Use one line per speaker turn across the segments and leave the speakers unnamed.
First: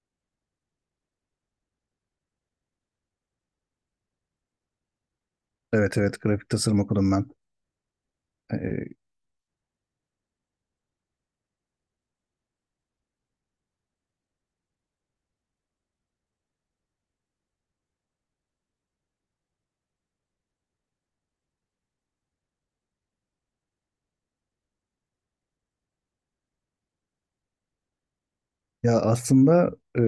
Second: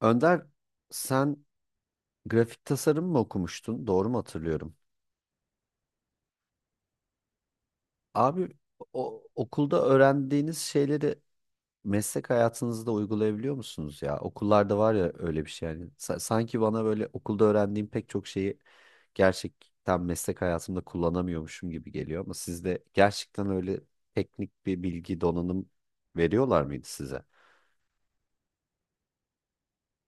Önder, sen grafik tasarım mı okumuştun? Doğru mu hatırlıyorum?
Evet, evet, grafik tasarım okudum ben.
Abi,
Ee,
okulda öğrendiğiniz şeyleri meslek hayatınızda uygulayabiliyor musunuz ya? Okullarda var ya öyle bir şey yani. Sanki bana böyle okulda öğrendiğim pek çok şeyi gerçekten meslek hayatımda kullanamıyormuşum gibi geliyor, ama sizde gerçekten öyle teknik bir bilgi donanım veriyorlar mıydı size?
ya aslında, e,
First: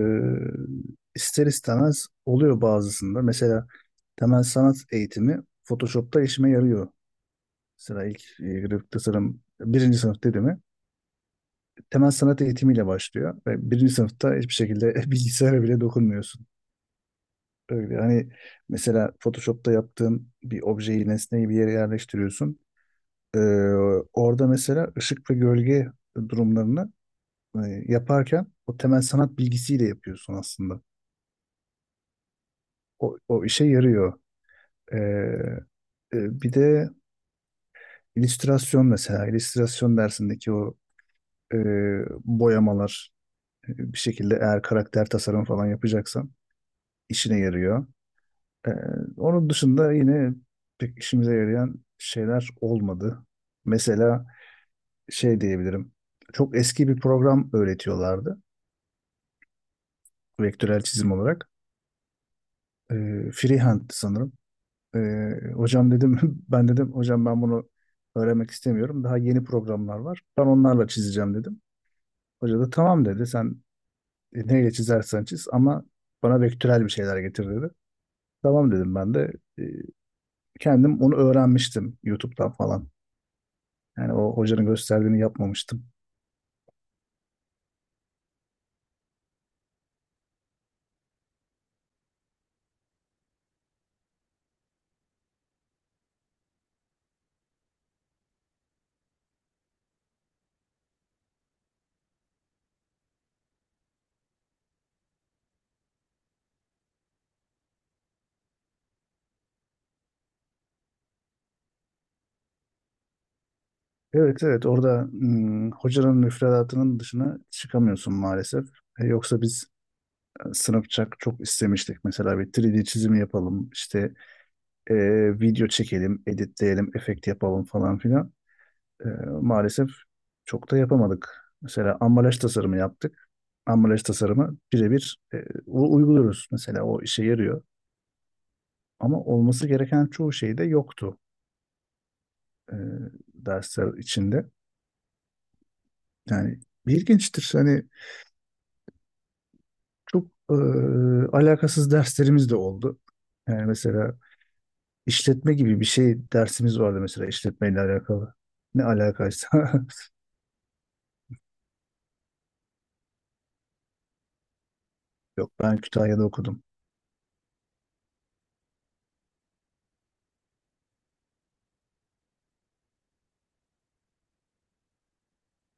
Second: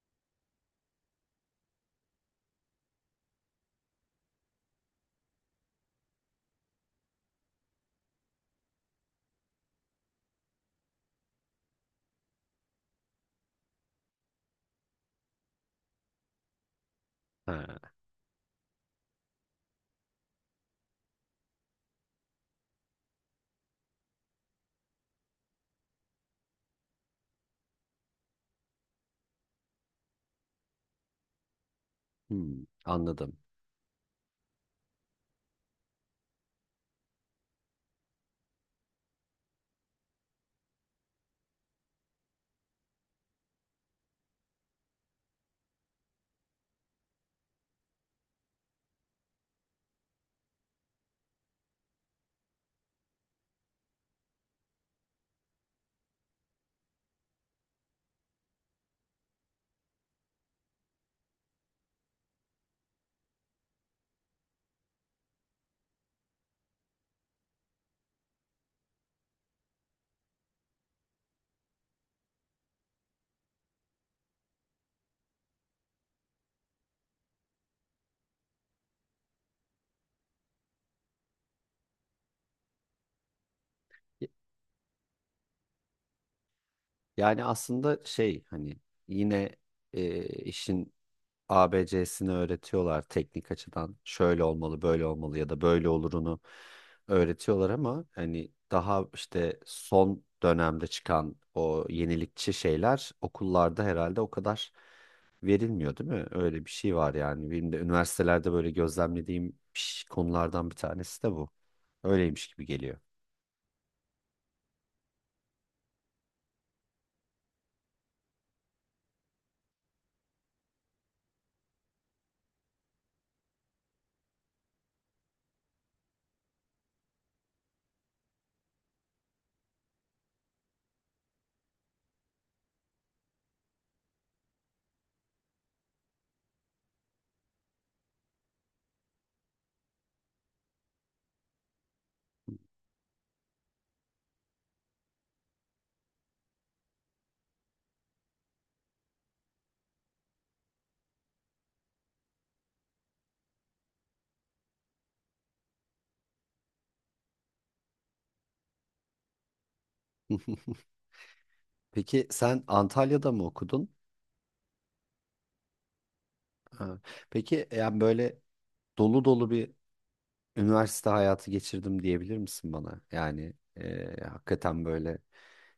ister istemez oluyor bazısında. Mesela temel sanat eğitimi Photoshop'ta işime yarıyor. Mesela ilk grafik tasarım birinci sınıf dediğimi temel sanat eğitimiyle başlıyor. Ve birinci sınıfta hiçbir şekilde bilgisayara bile dokunmuyorsun.
Ha.
Öyle hani mesela Photoshop'ta yaptığın bir objeyi, nesneyi bir yere yerleştiriyorsun. Ee, orada mesela ışık ve gölge durumlarını e, yaparken o temel sanat bilgisiyle yapıyorsun aslında.
Hmm,
O,
anladım.
o işe yarıyor. Ee, bir de illüstrasyon mesela. İllüstrasyon dersindeki o e, boyamalar bir şekilde eğer karakter tasarımı falan yapacaksan işine yarıyor. Ee, onun dışında yine pek işimize yarayan şeyler olmadı. Mesela şey diyebilirim. Çok eski bir program öğretiyorlardı. Vektörel çizim olarak. Freehand sanırım. Hocam dedim ben dedim hocam ben bunu öğrenmek istemiyorum. Daha yeni programlar var. Ben onlarla çizeceğim dedim. Hoca da tamam dedi. Sen neyle çizersen çiz ama bana vektörel bir şeyler getir dedi. Tamam dedim ben de. Ee, kendim onu öğrenmiştim YouTube'dan falan. Yani
Y-
o hocanın gösterdiğini yapmamıştım.
Yani aslında şey, hani yine işin A B C'sini öğretiyorlar teknik açıdan. Şöyle olmalı, böyle olmalı, ya da böyle olurunu öğretiyorlar, ama hani daha işte son dönemde çıkan o yenilikçi şeyler okullarda herhalde o kadar verilmiyor, değil mi? Öyle bir şey var yani. Benim de üniversitelerde böyle gözlemlediğim konulardan bir tanesi de bu. Öyleymiş gibi geliyor.
Evet, evet, orada hocanın müfredatının dışına çıkamıyorsun maalesef. E, yoksa biz sınıfça çok istemiştik, mesela bir 3D çizimi yapalım işte, e, video çekelim, editleyelim, efekt yapalım falan filan. E, maalesef çok da yapamadık. Mesela ambalaj tasarımı yaptık. Ambalaj tasarımı birebir uyguluyoruz. Mesela o işe yarıyor. Ama olması gereken çoğu şey de yoktu e, dersler içinde. Yani ilginçtir. Hani çok alakasız derslerimiz de oldu. Yani mesela işletme gibi bir şey dersimiz vardı, mesela işletmeyle alakalı. Ne alakaysa.
Peki sen Antalya'da mı okudun?
Yok, ben Kütahya'da okudum.
Ha. Peki yani böyle dolu dolu bir üniversite hayatı geçirdim diyebilir misin bana? Yani hakikaten böyle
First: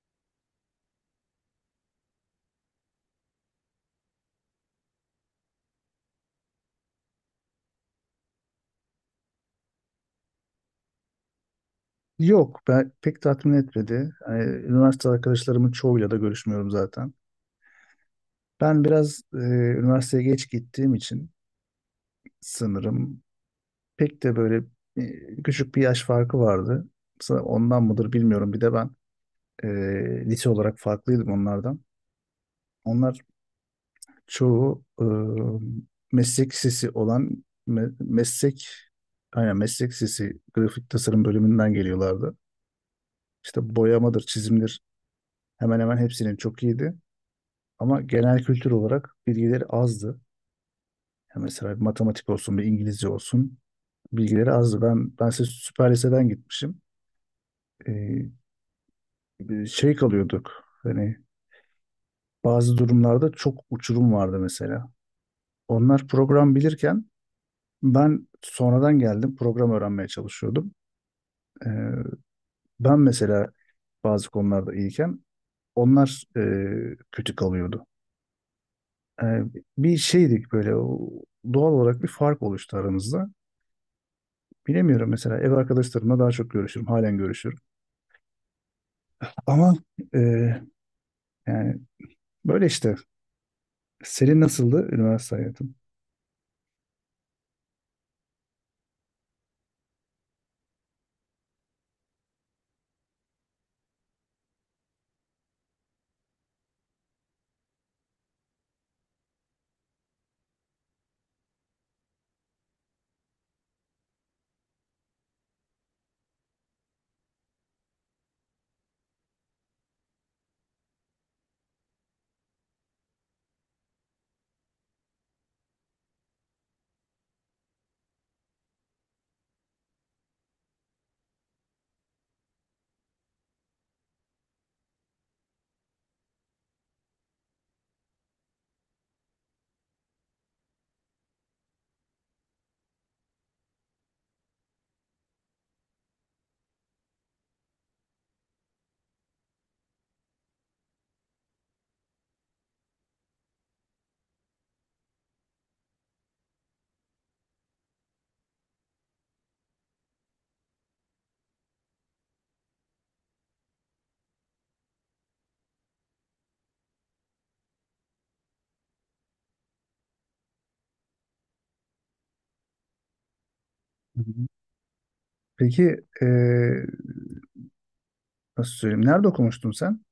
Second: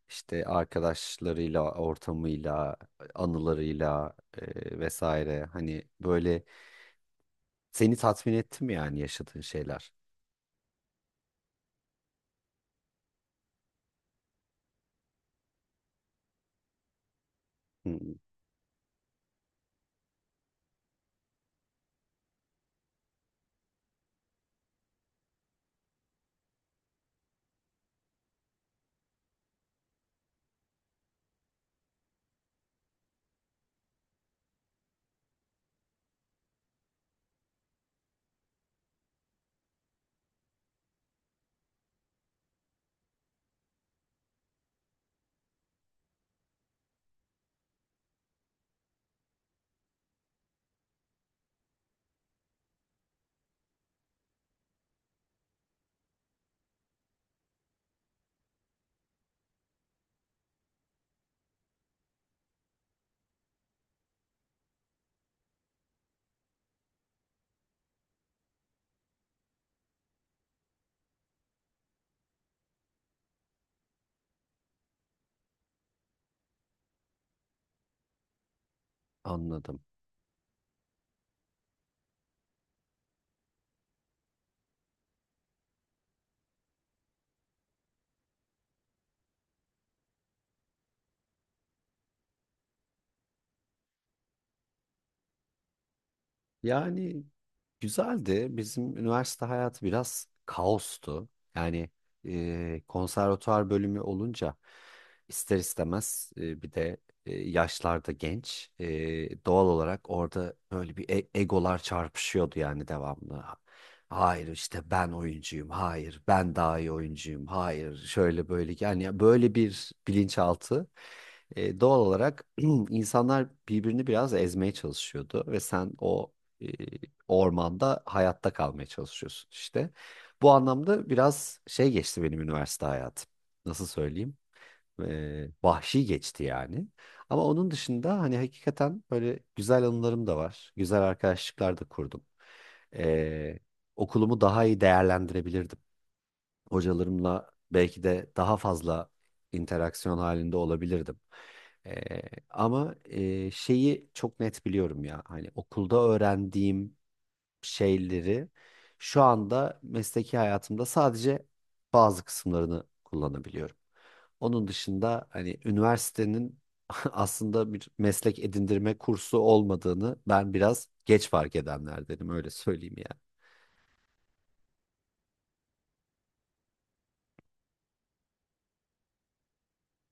işte arkadaşlarıyla, ortamıyla, anılarıyla vesaire, hani böyle seni tatmin etti mi yani yaşadığın şeyler?
Yok, ben pek tatmin etmedi. Yani, üniversite arkadaşlarımın çoğuyla da görüşmüyorum zaten.
Hı,
Ben biraz üniversiteye geç gittiğim için sanırım. Pek de böyle küçük bir yaş farkı vardı. Ondan mıdır bilmiyorum. Bir de ben e, lise olarak farklıydım onlardan. Onlar çoğu meslek lisesi olan meslek, aynen, meslek lisesi grafik tasarım bölümünden geliyorlardı. İşte boyamadır, çizimdir, hemen hemen hepsinin çok iyiydi. Ama genel kültür olarak bilgileri azdı. Ya mesela bir matematik olsun, bir İngilizce olsun, bilgileri azdı. Ben size süper liseden gitmişim. Ee, şey kalıyorduk. Hani bazı durumlarda çok uçurum vardı mesela. Onlar program bilirken ben sonradan geldim, program öğrenmeye çalışıyordum. Ee, ben mesela bazı konularda iyiyken onlar kötü kalıyordu. Ee,
anladım.
bir şeydik böyle, doğal olarak bir fark oluştu aramızda. Bilemiyorum, mesela ev arkadaşlarımla daha çok görüşürüm. Halen görüşürüm. Ama e, yani böyle işte. Senin nasıldı üniversite hayatın?
Yani güzeldi. Bizim üniversite hayatı biraz kaostu. Yani konservatuar bölümü olunca ister istemez bir de yaşlarda genç. Doğal olarak orada böyle bir egolar çarpışıyordu yani devamlı. Hayır işte ben oyuncuyum. Hayır ben daha iyi oyuncuyum. Hayır şöyle böyle, yani böyle bir bilinçaltı. Doğal olarak insanlar birbirini biraz ezmeye çalışıyordu ve sen o ormanda hayatta kalmaya çalışıyorsun işte. Bu anlamda biraz şey geçti benim üniversite hayatım. Nasıl söyleyeyim? Vahşi geçti yani. Ama onun dışında hani hakikaten böyle güzel anılarım da var. Güzel arkadaşlıklar da kurdum. Ee, Okulumu daha iyi değerlendirebilirdim. Hocalarımla belki de daha fazla interaksiyon halinde olabilirdim. Ee, Ama şeyi çok net biliyorum ya, hani okulda öğrendiğim şeyleri şu anda mesleki hayatımda sadece bazı kısımlarını kullanabiliyorum. Onun dışında hani üniversitenin aslında bir meslek edindirme kursu olmadığını ben biraz geç fark edenlerdenim, öyle söyleyeyim yani.
Hı hı. Peki, nasıl söyleyeyim? Nerede okumuştun sen?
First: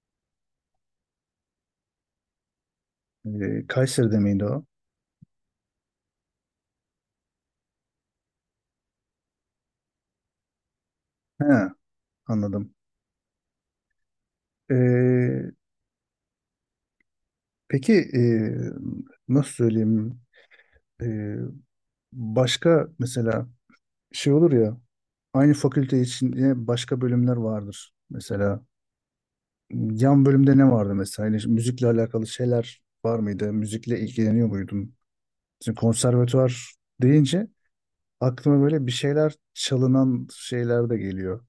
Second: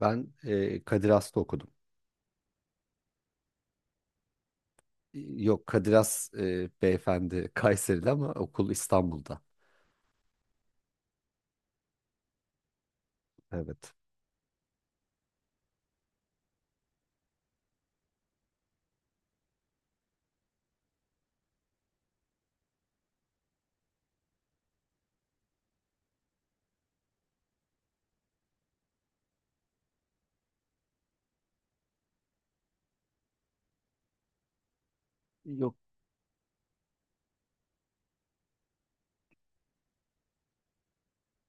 Ben Kadir Has'ta okudum.
E, Kayseri'de miydi o?
Yok, Kadir Has, beyefendi, Kayseri'de ama okul İstanbul'da.
He, anladım.
Evet.
E, peki, nasıl söyleyeyim? E, başka mesela şey olur ya, aynı fakülte için yine başka bölümler vardır. Mesela yan bölümde ne vardı mesela? Yani müzikle alakalı şeyler var mıydı? Müzikle ilgileniyor muydun?
Yok.
Şimdi konservatuvar deyince aklıma böyle bir şeyler çalınan şeyler de geliyor.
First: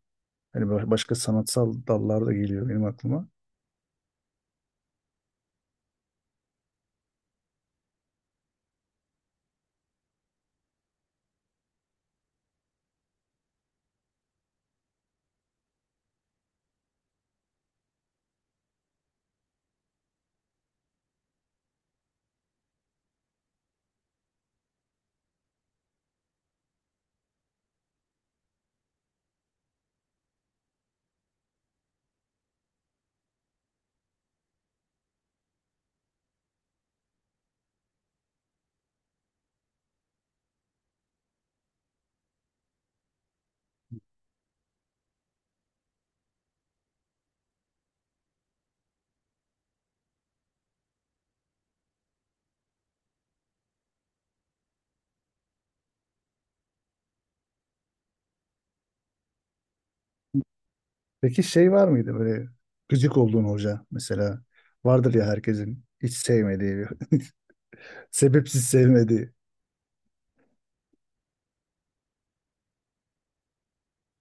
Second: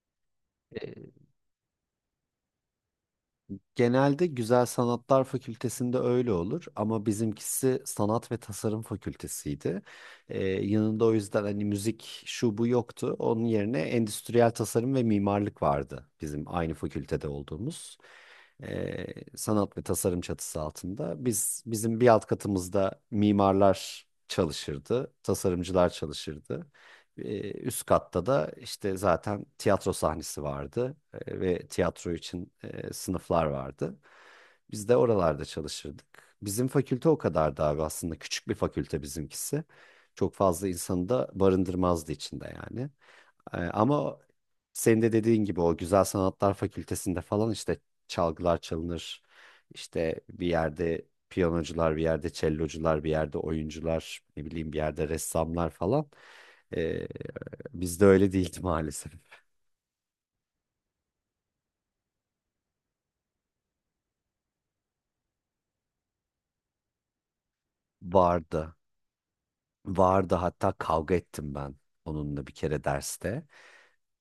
Hani başka sanatsal dallar da geliyor benim aklıma.
Genelde Güzel Sanatlar Fakültesi'nde öyle olur ama bizimkisi Sanat ve Tasarım Fakültesiydi. Yanında o yüzden hani müzik şu bu yoktu. Onun yerine Endüstriyel Tasarım ve Mimarlık vardı bizim aynı fakültede olduğumuz. Ee, Sanat ve tasarım çatısı altında. Bizim bir alt katımızda mimarlar çalışırdı, tasarımcılar çalışırdı. Üst katta da işte zaten tiyatro sahnesi vardı, ve tiyatro için sınıflar vardı. Biz de oralarda çalışırdık. Bizim fakülte o kadardı abi, aslında küçük bir fakülte bizimkisi. Çok fazla insanı da barındırmazdı içinde yani. Ama senin de dediğin gibi o Güzel Sanatlar Fakültesinde falan işte çalgılar çalınır. İşte bir yerde piyanocular, bir yerde cellocular, bir yerde oyuncular, ne bileyim bir yerde ressamlar falan. Ee, Bizde öyle değildi maalesef.
Peki şey var mıydı, böyle gıcık olduğun hoca mesela? Vardır ya, herkesin hiç sevmediği bir sebepsiz
Vardı.
sevmediği.
Vardı, hatta kavga ettim ben onunla bir kere derste.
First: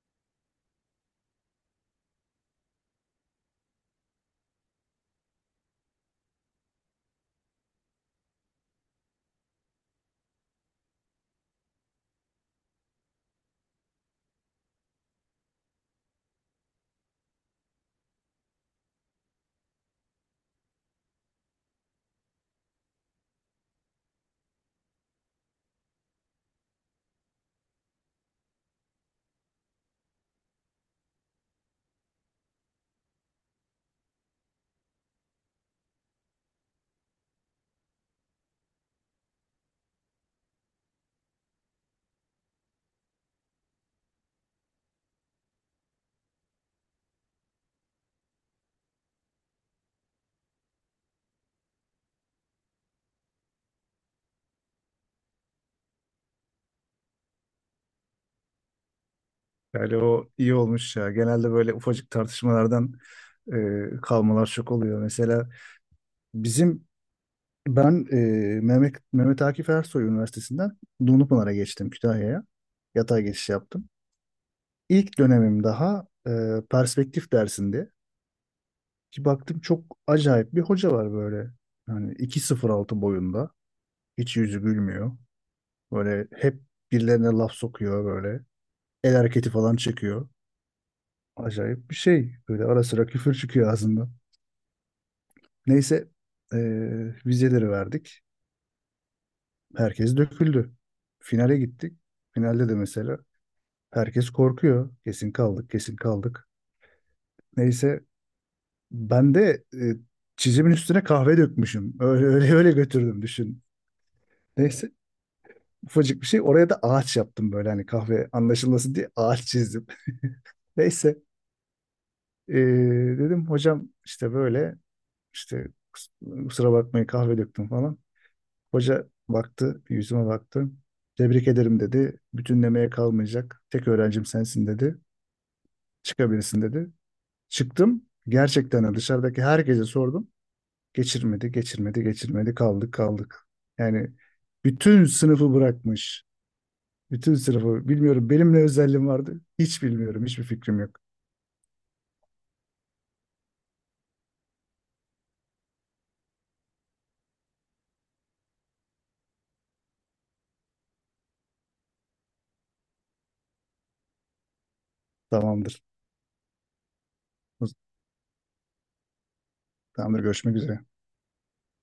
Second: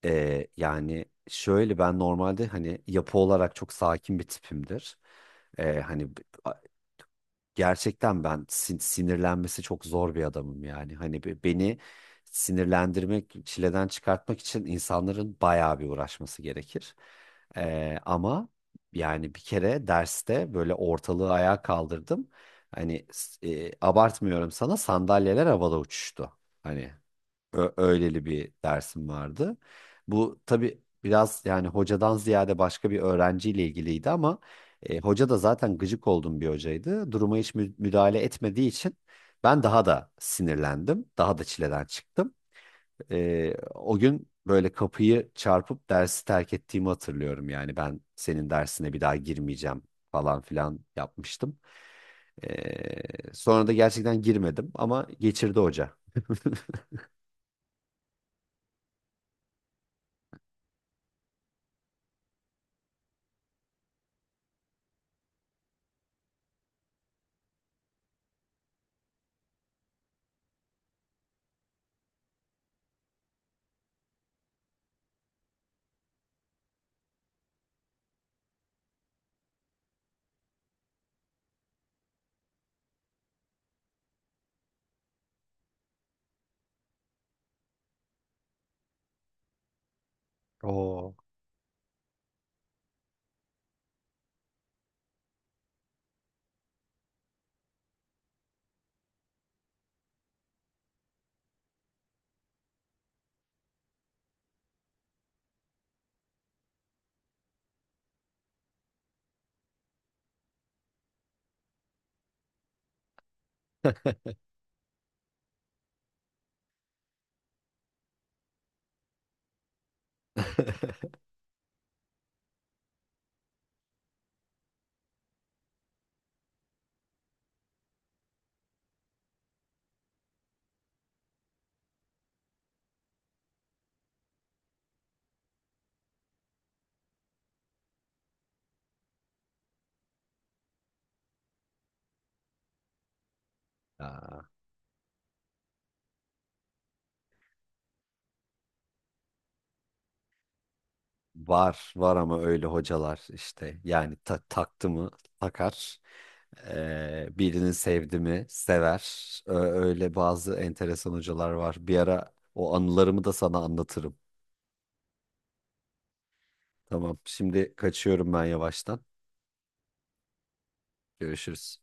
Yani şöyle, ben normalde hani yapı olarak çok sakin bir tipimdir. Hani gerçekten ben sinirlenmesi çok zor bir adamım yani. Hani beni sinirlendirmek, çileden çıkartmak için insanların bayağı bir uğraşması gerekir. Ama yani bir kere derste böyle ortalığı ayağa kaldırdım. Hani abartmıyorum, sana sandalyeler havada uçuştu. Hani öyleli bir dersim vardı. Bu tabii biraz yani hocadan ziyade başka bir öğrenciyle ilgiliydi, ama hoca da zaten gıcık olduğum bir hocaydı. Duruma hiç müdahale etmediği için ben daha da sinirlendim. Daha da çileden çıktım. O gün böyle kapıyı çarpıp dersi terk ettiğimi hatırlıyorum. Yani ben senin dersine bir daha girmeyeceğim falan filan yapmıştım. Sonra da gerçekten girmedim, ama geçirdi hoca.
Yani o iyi olmuş ya. Genelde böyle ufacık tartışmalardan e, kalmalar çok oluyor. Mesela bizim, ben Mehmet Akif Ersoy Üniversitesi'nden Dumlupınar'a geçtim, Kütahya'ya. Yatay geçiş yaptım. İlk dönemim, daha perspektif dersinde. Ki baktım, çok acayip bir hoca var böyle. Yani 2.06 boyunda. Hiç yüzü gülmüyor. Böyle hep birilerine laf sokuyor böyle. El hareketi falan çekiyor.
Oo.
Acayip bir şey. Böyle ara sıra küfür çıkıyor ağzından. Neyse, vizeleri verdik. Herkes döküldü. Finale gittik. Finalde de mesela herkes korkuyor. Kesin kaldık, kesin kaldık. Neyse, ben de çizimin üstüne kahve dökmüşüm. Öyle öyle öyle götürdüm, düşün. Neyse, ufacık bir şey. Oraya da ağaç yaptım, böyle hani kahve anlaşılması diye ağaç çizdim. Neyse, ee, dedim hocam işte böyle, işte, kus- kusura bakmayın, kahve döktüm falan. Hoca baktı, bir yüzüme baktı. Tebrik ederim dedi. Bütünlemeye kalmayacak. Tek öğrencim sensin dedi. Çıkabilirsin dedi. Çıktım. Gerçekten dışarıdaki herkese sordum. Geçirmedi, geçirmedi, geçirmedi. Kaldık, kaldık. Yani
Aa,
bütün sınıfı bırakmış. Bütün sınıfı bilmiyorum. Benim ne özelliğim vardı? Hiç bilmiyorum. Hiçbir fikrim yok.
var var, ama öyle hocalar işte yani, taktı mı takar. Birini sevdi mi sever. Ö- Öyle bazı enteresan hocalar var. Bir ara o anılarımı da sana anlatırım.
Tamamdır.
Tamam, şimdi kaçıyorum ben yavaştan.
Tamamdır. Görüşmek üzere.
Görüşürüz.